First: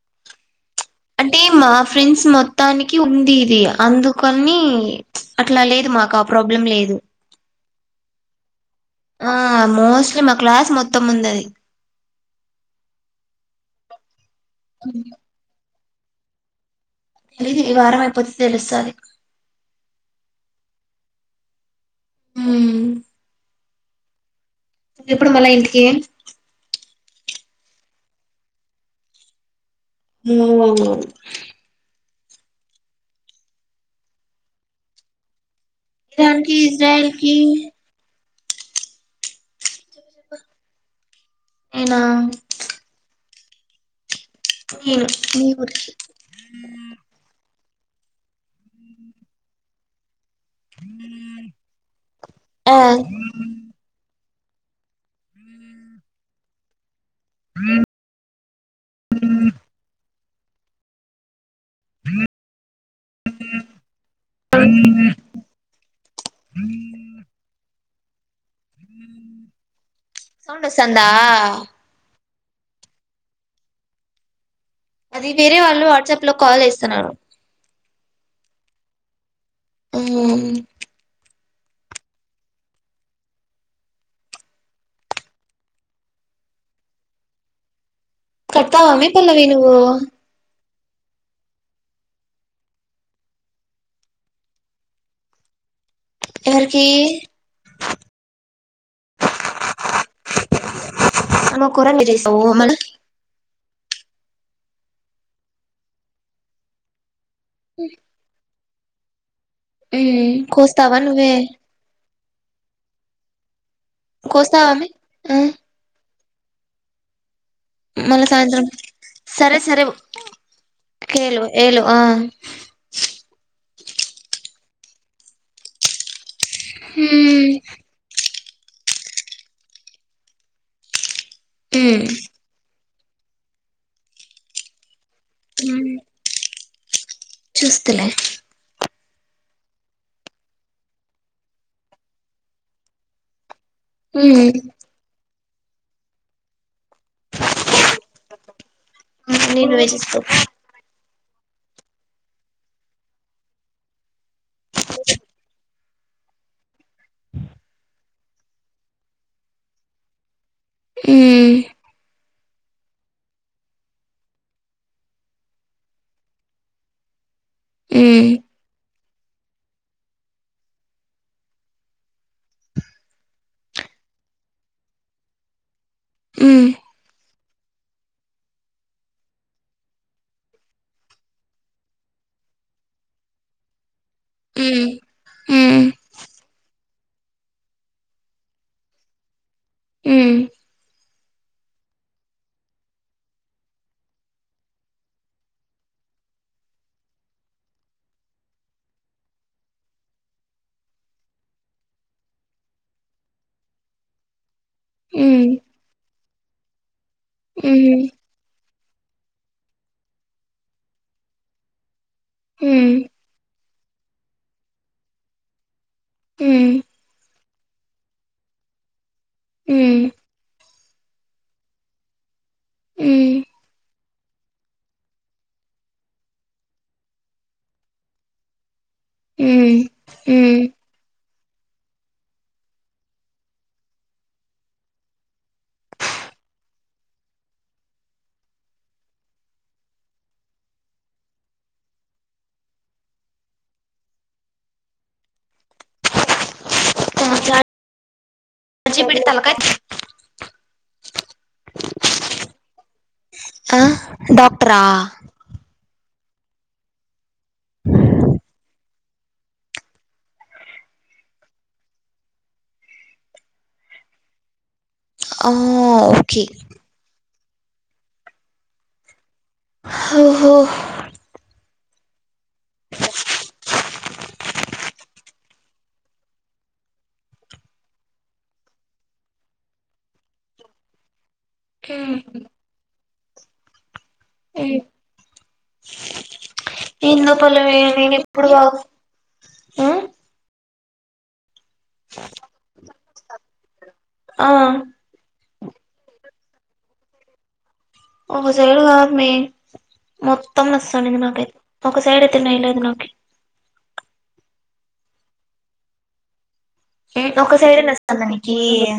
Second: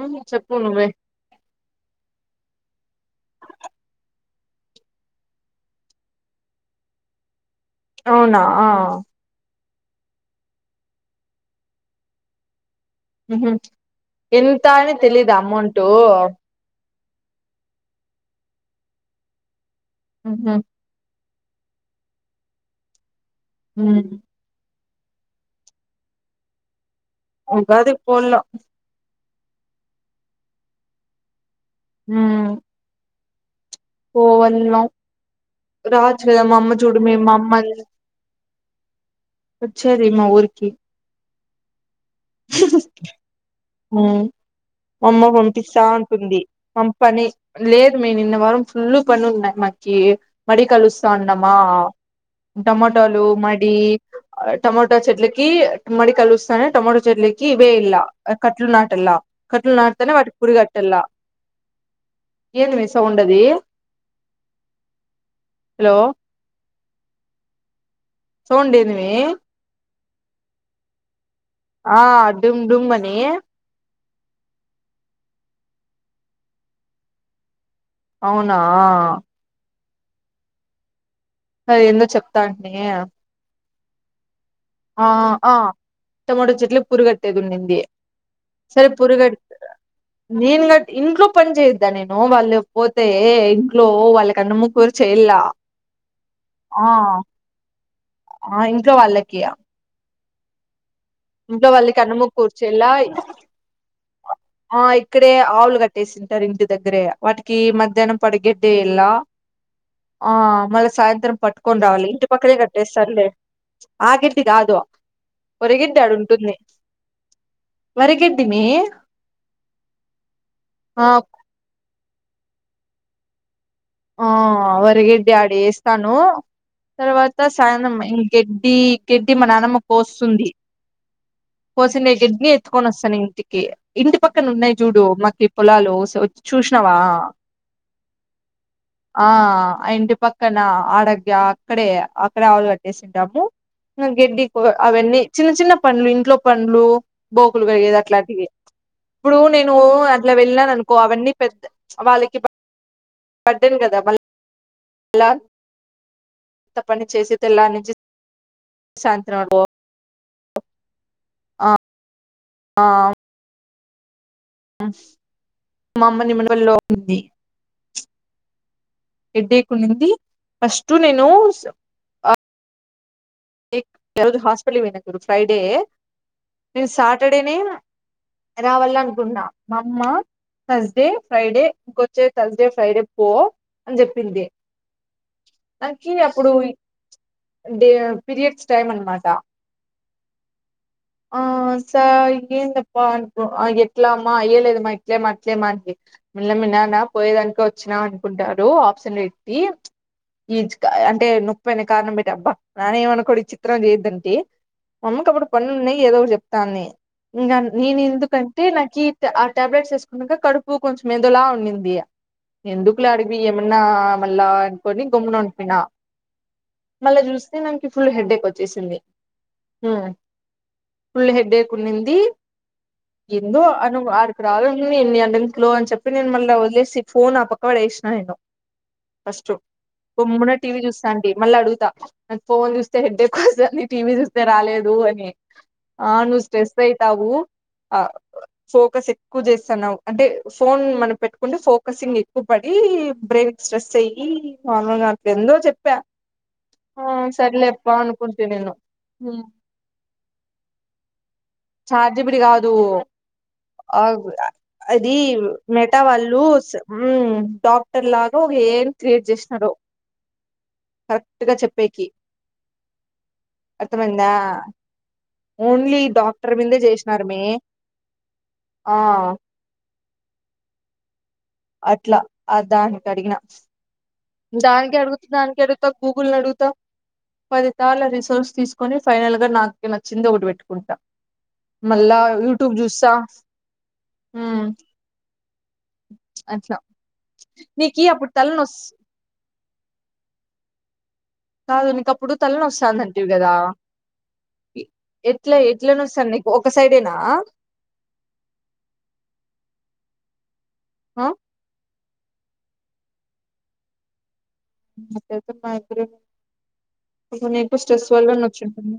ఆ నిక్ చెప్పు నువ్వే అంటే మా ఫ్రెండ్స్ మొత్తానికి ఉంది. ఇది అందుకని అట్లా లేదు మాకు ఆ ప్రాబ్ బ్లాం లేదు. అవునా ఆ ఆ మోస్ట్లీ మా క్లాస్ మొత్తం ఉందది. ఉహ్ హు ఇంత అని తెలీదా అమౌంటు లిది. ఈ వారం అయిపోతే తెలుస్తది. ఉహ్ హు ఊమ్మ్ ఊమ్మ్ ఎప్పుడు మళ్ళా ఇంటికీ. ఉగాది పోవ్ల్ల ఊమ్మ్ ఊమ్మ్ పోవల్న రావచ్చు గదా. ఇరాన్కి మా అమ్మ చూడు ఇజ్రాయెల్ మే మా కి అమ్మ ఓచ్చేది మా ఊరికి నేనా ఊమ్ నేను అమ్మ మీ పంపిస్తా ఊరికి అంటుంది. పంపనీ లేదు మే. నిన్న వారం ఫుల్ పనున్నది మాకీ. మడి కలుస్తాడామా. ఆ టమోటాలు, మడీ ఆ టమోట్ టా చెట్లకీ మడి కలుస్తానే. టమాటో చెట్లకి వేల్లా కట్లు నాట్ టల్ల. కట్లు నాటుతనే వాటికి పురుగేటలా. ఏంది మే సు త ఉండది హలో సొండుడేందిమే సౌండు ఓస్తందా. ఆ డుమ్ డుమ్ మనీ అది వేరే వాళ్ళు అట్సాప్ లో కాల్ జెస్తున్నారు. అవునా ఉహ్మ్ అదేందో చెప్తా అంట్నేయే ఆ ఆ టమాటో చెట్లుకు పురిగట్టేది ఉండింది. సరే కడతావా మే పురుగట్ పల్లవి నువ్వు నేన్ గట్ ఇంట్లో పని చేయద్దా నేను. వాళ్ళు పోతే ఇంట్లో వాళ్ళ కన్నమూకుర చెయ్యేలా ఎవర్కీ ఆ ఇంట్లో వాళ్ళకి య ఏమో ఇంట్లో కూర వాళ్ళకి అన్నము చేసావు కూర మళ్ళ చెయ్యేళ్ళ. ఆ ఇక్కడే ఆవులు కట్టేసింటారు ఇంటి దగ్గరే. వాటికి మధ్యాహ్నం పడిగే డేయేళ్ళ మ్మ్ ఆ మళ్ళ కోస్తావా సాయంత్రం నువ్వే పట్టుకొని రావాలి. ఇంట్ టి పక్కనే గట్టే సల్లేే. ఆ గడ్డి గాదు, కోస్తావామే ఆ వరిగడ్డి ఆడుంటుంది. మళ్ళ వరిగడ్డి మే సాయంత్రం సరే సరే ఆ ఏళో ఏళో ఆ ఆ వరిగడ్డి ఆడేస్తాను తర్వాత హ్మ్ సాయంత్రం ఇ గెడ్డీ గెడ్డీ మ నానమ్మ కోస్తుంది హ్మ్ కోసిందె గెడ్ని త్తు క్కొని వస్తాను ఇంటికి ఇంటి పక్కన ఉన్నయి జూడు మాకి పొలాలు సో చూస్ నావా చూస్తలె ఆ అ ఇంటి పక్కన ఆడగ్గా అక్కడే అక్కడే ఆవులు కట్టేసి ఉంటాము అ గడ్డి హ్మ్ కో అవన్నీ చిన్న చిన్న పన్లు ఇంట్లో పన్లు బోకులు కడిగేది అట్లాంటియె ఇప్పుడు నేను నీళ్ళు వేసేసుకో అట్లా వెళ్ళనను కో అవన్నీ పెద్ద వాళ్ళకి ప బర్డెన్ గదా వాల్ లా అంత పని చేసి తెల్లారినించి సాయంత్రం బో హ్మ్ ఆ మా అమ్మ నిమ్మడి వళ్ళో ఉంది హ్మ్ ఎడ్డీ కొన్నింది ఫస్ట్ నేను అ ఎక్ ఈరోజు హాస్పిటల్ పోయినా ఫ్రైడే హ్మ్ నేను సాటర్డేనే రావాల అనుకున్నా మా అమ్మ థర్స్డే ఫ్రైడే ఇంకొచ్చే థర్స్డే ఫ్రైడే పో అని జెప్పింది హ్మ్ అక్కి అప్పుడు డే పీరియడ్స్ టైమ్ అనమాట హ్మ్ ఓ ఆన్ సార్ ఏందప్ప అన్కో ఎట్లా అమ్మా ఏం లేదమ్మా ఇట్లేమ అట్లేమ మల్లె మీ న్నానా పోయేదానిక వచ్చినా అనుకుంటారు ఆప్షన్ ఎట్టి ఈజ్క అంటే నొప్పెన కారణం ఎటబ్బ నాన ఏమను కోడ్ చిత్రం చేయదంటే అమ్మ కి అప్పుడు హ్మ్ హ్మ్ పన్లు ఉన్నాయి ఏదో ఒకటి జెప్తానే ఇంగ నేను హ్మ్ ఎందుకంటే నా కీట్ ఆ టాబ్లెట్స్ ఎసుకున్నాక కడుపు కొంచెం ఎదోలా ఉండింది హ్మ్ హ్మ్ ఎందుకులె అడి బియ్యం మొన్నా మళ్ళా అనుకని గొమ్మిన పిన మళ్ళ జూస్తే ఫుల్ హెడ్ ఏక్ వచ్చేసింది హ్మ్ ఫుల్ హెడ్ ఎక్ ఉన్నింది హ్మ్ ఎందో అను ఆరు రారు అనుకొని ఎన్ని గంటలో అని చెప్పి నేన్ మళ్ళ వదిలేసి ఫోన్ ఆ పక్క పడేసిన నేను ఫస్ హ్మ్ బొమున్న హ్మ్ టీవీ చూస్తాంటి మళ్ళ అడుగుతా ఫోన్ చూస్తే హెడ్డె ఏక్ వస్తుంది అని టీవీ చూస్తే రాలేదు అని ఆ నువ్ స్ట్రెస్ అయితావు ఆ ఫోకస్ ఎక్కువ జెస్తన్నావ్ అంటే ఫోన్ మనం పెట్టుకుంటే ఫోకసింగ్ ఎక్కువ పడి ఈ బ్రెన్ కి స్ట్రెస్ అయ్యి మాములు గా ఎందో చెప్పా ఆ సర్లే చాట్ ప్పనుకుంటి నేను జీపీటీ తలకాయ్ చార్ట్ జిపిటి కాదు ఆ డాక్టరా అదీ మె మెట వాళ్ళు డాక్టర్ లాగా ఒక ఏఐ క్రియేట్ జేసినరు కరెక్ట్ గ చెప్పేకి అర్థమైందా ఆ ఓన్లీ ఓకే డాక్టర్ మీందే జేసినారు మే ఆ ఓహో అట్లా ఆ దానికి అడిగిన దానికె అడుగుతునాన్ కెడ్త గూగుల్ నడుగుతావ్ పది తార్ల రిసోర్స్ తీస్కొని ఫైనల్గా నాకే నచ్చింది ఒకటిబెట్టుకుంట మళ్ళా యూట్యూబ్ జూస్తా హ్మ్ ఎంద పలుమే నీకి నేను అప్పుడు ఎప్పుడు కా తలనొస్ ఉమ్ కాదు నీకు అప్పుడు తల్లనొస్తంది ఆంటీవి కదా ఆ ఎట్లా ఎట్న నొస్తండి నీకు ఒక సైడేనా ఒక సైడు కాదు మే మొత్తం నొస్తండి ఆ నాకైతే ఒక సైడ్ అయితే నోయ్యలేదు నాకి మాగ్రైన్ ఒక సైడే [inaudible] స్ట్రెస్ నస్తాందా వల్ల నీకి నోచుతుంది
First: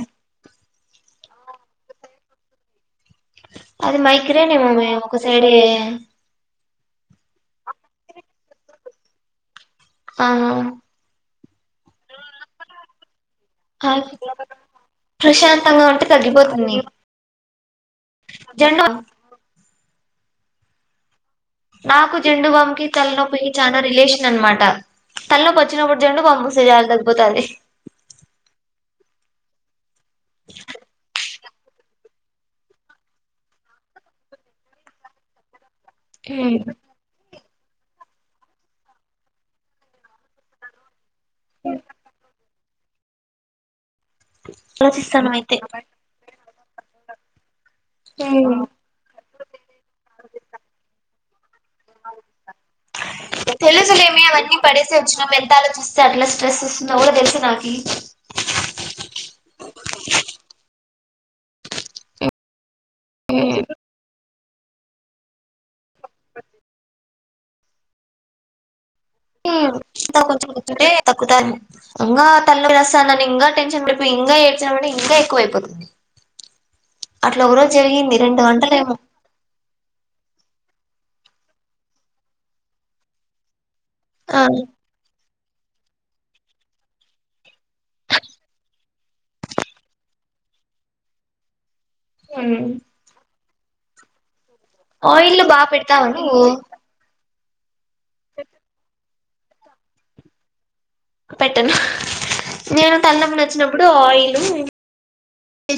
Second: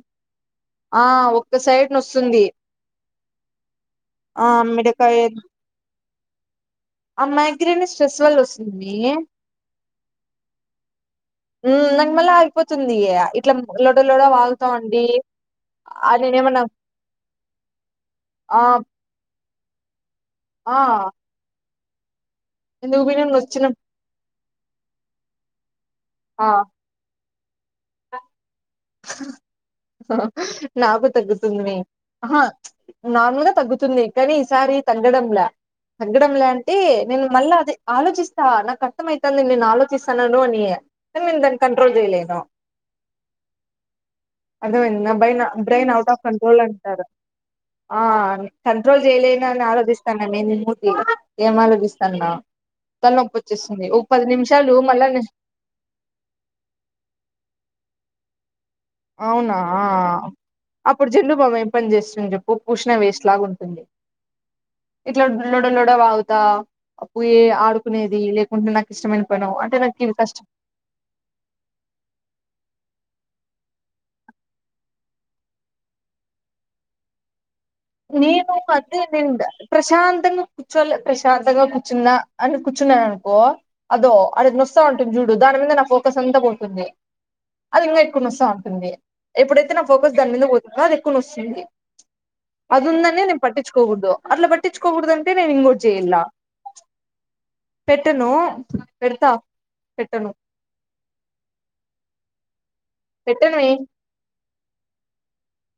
ఆ ఒక ఒక సైడ్ నొస్తుంది అది ఆ మగ్రైన్ ఏమో మే ఒక మిడకాయ సైడ ఆ మ్యాగ్రేన్ స్ట్రెస్ వల్ల వస్తుంది ఆ నాకు మళ్ళీ ఆగిపోతుంది ఇట్లా లోడో లోడో వాగుతాం అండి అపోతుంది ఆ జండ ఆ నాకు జెండు బామ్కి ఎందుకు పోయినా నువ్వు విను తలనొప్పికిి నొచ్చిన చనా రిలేషన్ అనమాట తలనొప్పి వచ్చి వచ్చినపుడు జన్దుబ్లం ఆ పుస్తి చాలు తగిపోతాడి నాకు తగ్గుతు ఆహా నార్మల్ గా తగ్గుతుంది కానీ ఈసారి తగ్గడంలా తగ్గడంలే మ్ అంటే నేను మళ్ళా అ ఆలోచిస్తా నాకు అర్థం అయితంది నేను ఆలోచిస్తానను అని కానీ నేను దాని కంట్రోల్ చేయలేను అర్థమయింద ఆలోచిస్తాను నా అయితే బ్రెయిన్ ఔట్ ఆఫ్ కంట్రోల్ అంటారు ఆ కంట్రోల్ చేయలేనా అని ఆలోచిస్తాను నీ మూతి ఏం ఆలోపిస్తాన్నా తెలుసులేమే అవన్నీ పడేస మళ్ళా నే- వచ్చినాం ఎంత ఆలోచిస్తే అట్లా స్ట్రెస్ ఇస్తుందో కూడా తెలుసు నాకు అవునా అప్పుడు జన్దుబ్లం ఏం పని చేస్తుంది చెప్పు పషిన వేస్ట్ లాగా మ్ ఉంటుంది ఇట్లా డల్లడల్లోడ వాగుతా పయే ఆడుకునేది లేకుంటే ఇష్టమైన పను ఇ అంటే నాకు ఇవి కష్టం కొంచెం కొంచే తగ్గుతుంది ఇకా తల్లు రసాన ఇంకా టెన్షన్ పడిపోయి ఇంకా ఏడ్చినంట ఇంకా ఎక్కువయిపోతుంది అట్లా ఒక రోజు జరిగింది రెండు నీను గంటలేమో మధ్య ప్రశాంతంగా కూర్చోలి ప్రశాంతంగా కూర్చున్నా అని కూర్చున్నా అనుకో అదో ఆ అది నొస్తవుంటుంది చూడు ప్పు దాని మీద నా ఫోకస్ అంతా పోతుంది అది ఇంకా ఎక్కువన నొస్త ఉంటుంది ఎప్పుడైతే నా ఫోకస్ దాని మీద పోతుందో అది ఎక్కువన నొస్తుంది మ్ అద ఉందన్న నేను పట్టికోకూడదు అట్లా పట్టించుకోకూడదుంటే ఆయిల్ నేను బాగా ఇంకోటి పెడతావా చేయలా నువ్వు పెట్టను పెడతా పెట్టను పెట్టను నేను తల్లనొప్పి పెట్టనువే వచ్చినప్పుడు ఆయిల్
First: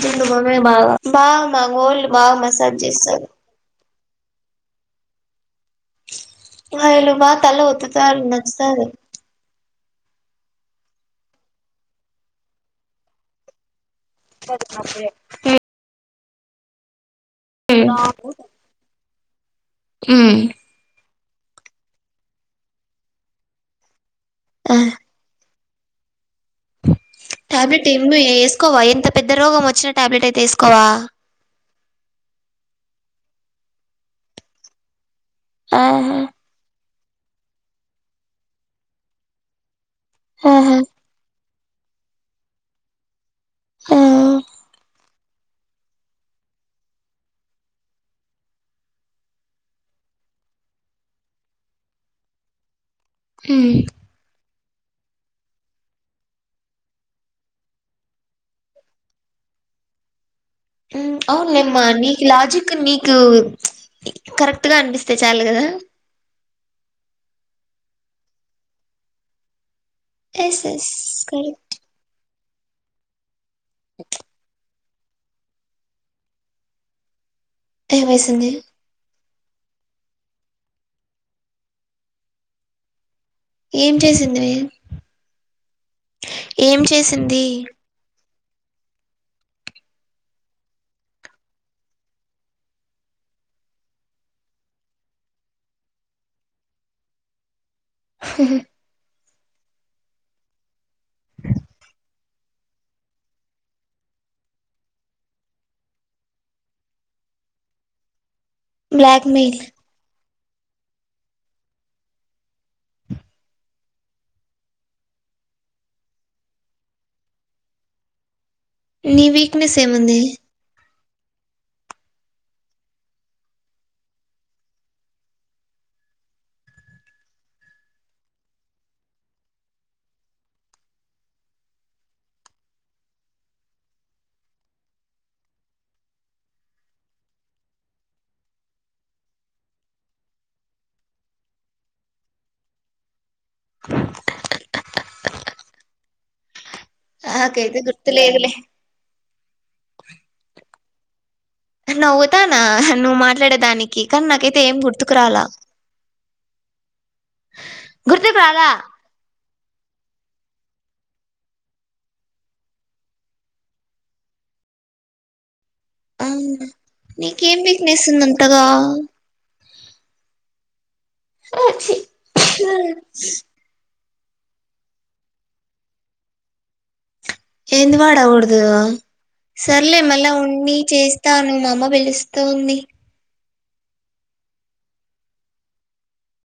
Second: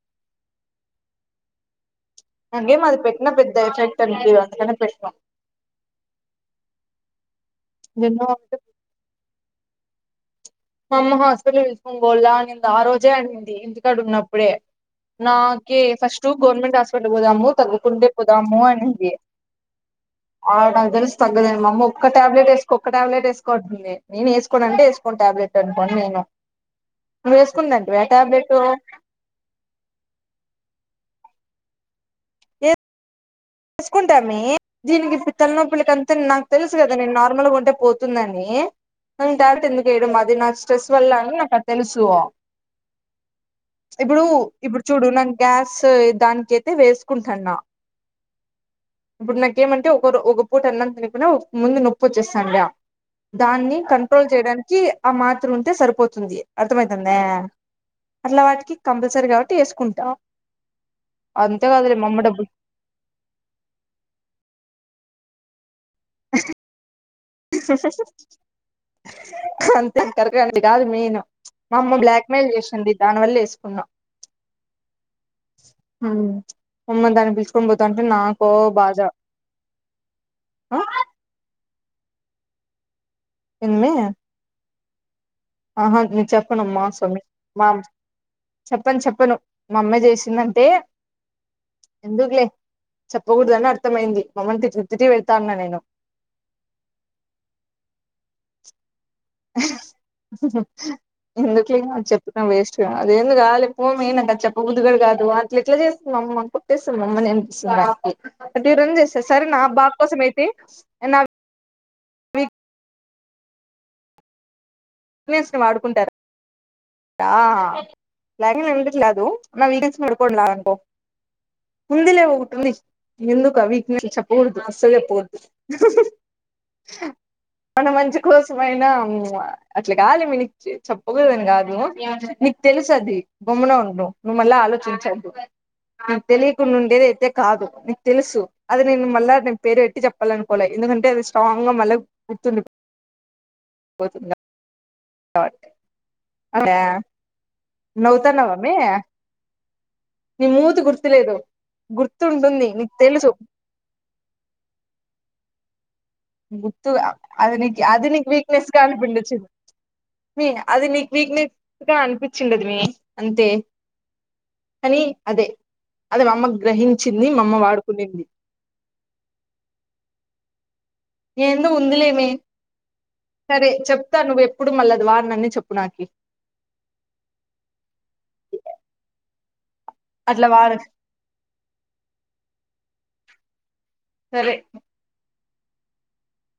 జండు బామ్ బాగా మావాళ్ళు బా మసాజ్ చేస్తారు అ పెట్ [inaudible] [inaudible] తల ఒత్తుతారు నేను నచ్చుతుంది మా అమ్మ హాస్పిటల్ తిస్కొని పోవాలా అనింది ఆ రోజే అనింది ఇక్కడ ఉన్నప్పుడే నాకే ఫస్ట్ గవర్నమెంట్ హాస్పిటల్ పోదాము తగ్గుకుంటే పోదాము అనింది మ్ ఆ తెలు తగ్గదం మ అమ్మ ఒక టాబ్లెట్ వేసుకో ఒక టాబ్లెట్ వేసుకోండి నేను ఆ వేసుకోనంటే వేసుకోను టాబ్లెట్ నేను [inaudible] టాబ్లెట్ వేసుకుందంటివా ఏమ టాబ్లెట్ వేసుకోవా ఎంత పెద్ద రోగం వచ్చిన టాబ్లెట్ అయితే వేసుకోవా చేసుకుంటామే దీనికిత్తలనొప్పులకి అంత ఆహా నాకు తెలుసు కదా ది నేన్ నార్మల్గా ఉంటే పోతుందండి డార్ట్ ఎందుకు వేయడం అది నాక్ ఆహా స్ట్రెస్ వల్ల అని నాకర్థ తెలుసూ ఆ ఇప్పుడు ఇప్పుడు చూడు నన్ గ్యాస్ దానికైతె వేసుకుంటాన్న ఇప్పుడు నాకేమంటే ఒకరో ఒక పూట అన్నం తినకపోయినా ముందు నొప్పోచ్చేస్తాంద్యా మ్ దాన్ని కంట్రోల్ చేయడానికి ఆ మాత్రుంటే సరిపోతుంది అర్థమైతుందా? అట్లా వాటికి కంపల్సరీ గాబట్టి ఏసుకుంటాం ఉమ్ అవున్లెమ్మ నీకి లాజిక్ నీక్ కు కరెక్ట్ గా అనిపిస్తే చాలు గదా అస్ అంతే అ కరెక్ట్ యెస్. కాదు యెస్. Main correct. మా అమ్మ బ్లాక్ మేల్ చేసింది దానివల్ల వేసుకున్నా హ్మ్ మొహమాటానికి పిలుచుకొని పోతాంటే నాకో ఏమేసింది? బాధ ఆ ఏం ఏమ్మి చేసింది ఆహా నె ఏం చెప్పనమ్మా సామి చేసింది? మామ్ చెప్పను చెప్పను మా అమ్మాయి చేసిందంటే ఎందుకులే చెప్పగూడదని అర్థమయింది మామ్మాయిని తిట్ తిట్ పెడ్తాన్న నేను స ఎందుకులేంగా చెప్పటం వేస్ట్గా అదేందుకు కావాలి పోమే నాకది చెప్పబుద్దిగుడ కాదు అట్లేట్లా చేస్తున్నవు కొట్టేస మామ్మని [unintelligible] అది రెం చేస్త సరే బ్లాక్‌మెయిల్. నా బాక్కోసం అయితే నా ఫ్లూయెన్స్ ని వాడుకుంటరు దా లాగిన్ [unintelligible] నీ నా వీక్‌నెస్ వీక్నెస్ ఏముంది? [unintelligible] ఉందిలే ఒకటుంది ఎందుకా వీక్నెస్లు చెప్ప గూడదు అస్సల్జెప్పకూడదు. మన మంచి కోసమయినా అట్లగాదులేమ్మీ నీకు చ్ చెప్పగూదనిగాదు నీకు తెలుసది గమ్మున ఉండు నుమళ్ళాల్ చించద్దు నిక్ తెలియకుండా ఉండేది అయితే కాదు నీకు తెలుసు అది నేను మళ్ళా నేను పేరు పెట్టి చెప్పాలనుకోలే ఎందుకంటే అది స్ట్రాంగ్ గ మళ్ళ గుర్తుండి పోతదిగా అద్యా నాకైతే గుర్తులేదులే. నవ్తన్నావమ్మే నీ మూతి గుర్తు లేదు నవ్వుతానా నువ్వు మాట్లాడేదానికి కానీ నాకైతే ఏం గుర్తుకు రాలా గుర్తు అ అది నీక్ అది నీకు గుర్తుకు వీక్నెస్ రాలా? గా అన్పించింది మీ అది నీకు వీక్నెస్ గా అనిపిచ్చిందది మే అంతే కనీ అదే అది మామ్మ అవునా? గ్రహించింది, మామ్మ నీకేం వీక్‌నెస్ వాడుకుండింది ఉందంతగా? ఏందో ఛీ! ఉందిలేమే సరే చెప్ త్తా నువ్వెప్పుడు మళ్ళది వాడనని నని చెప్పు నాకి ఎంది వాడగూడదు సర్లే మళ్ల అట్లా వాడ ఉండి చేస్తాను మామ్మ పిలుస్తూ ఉంది. సరే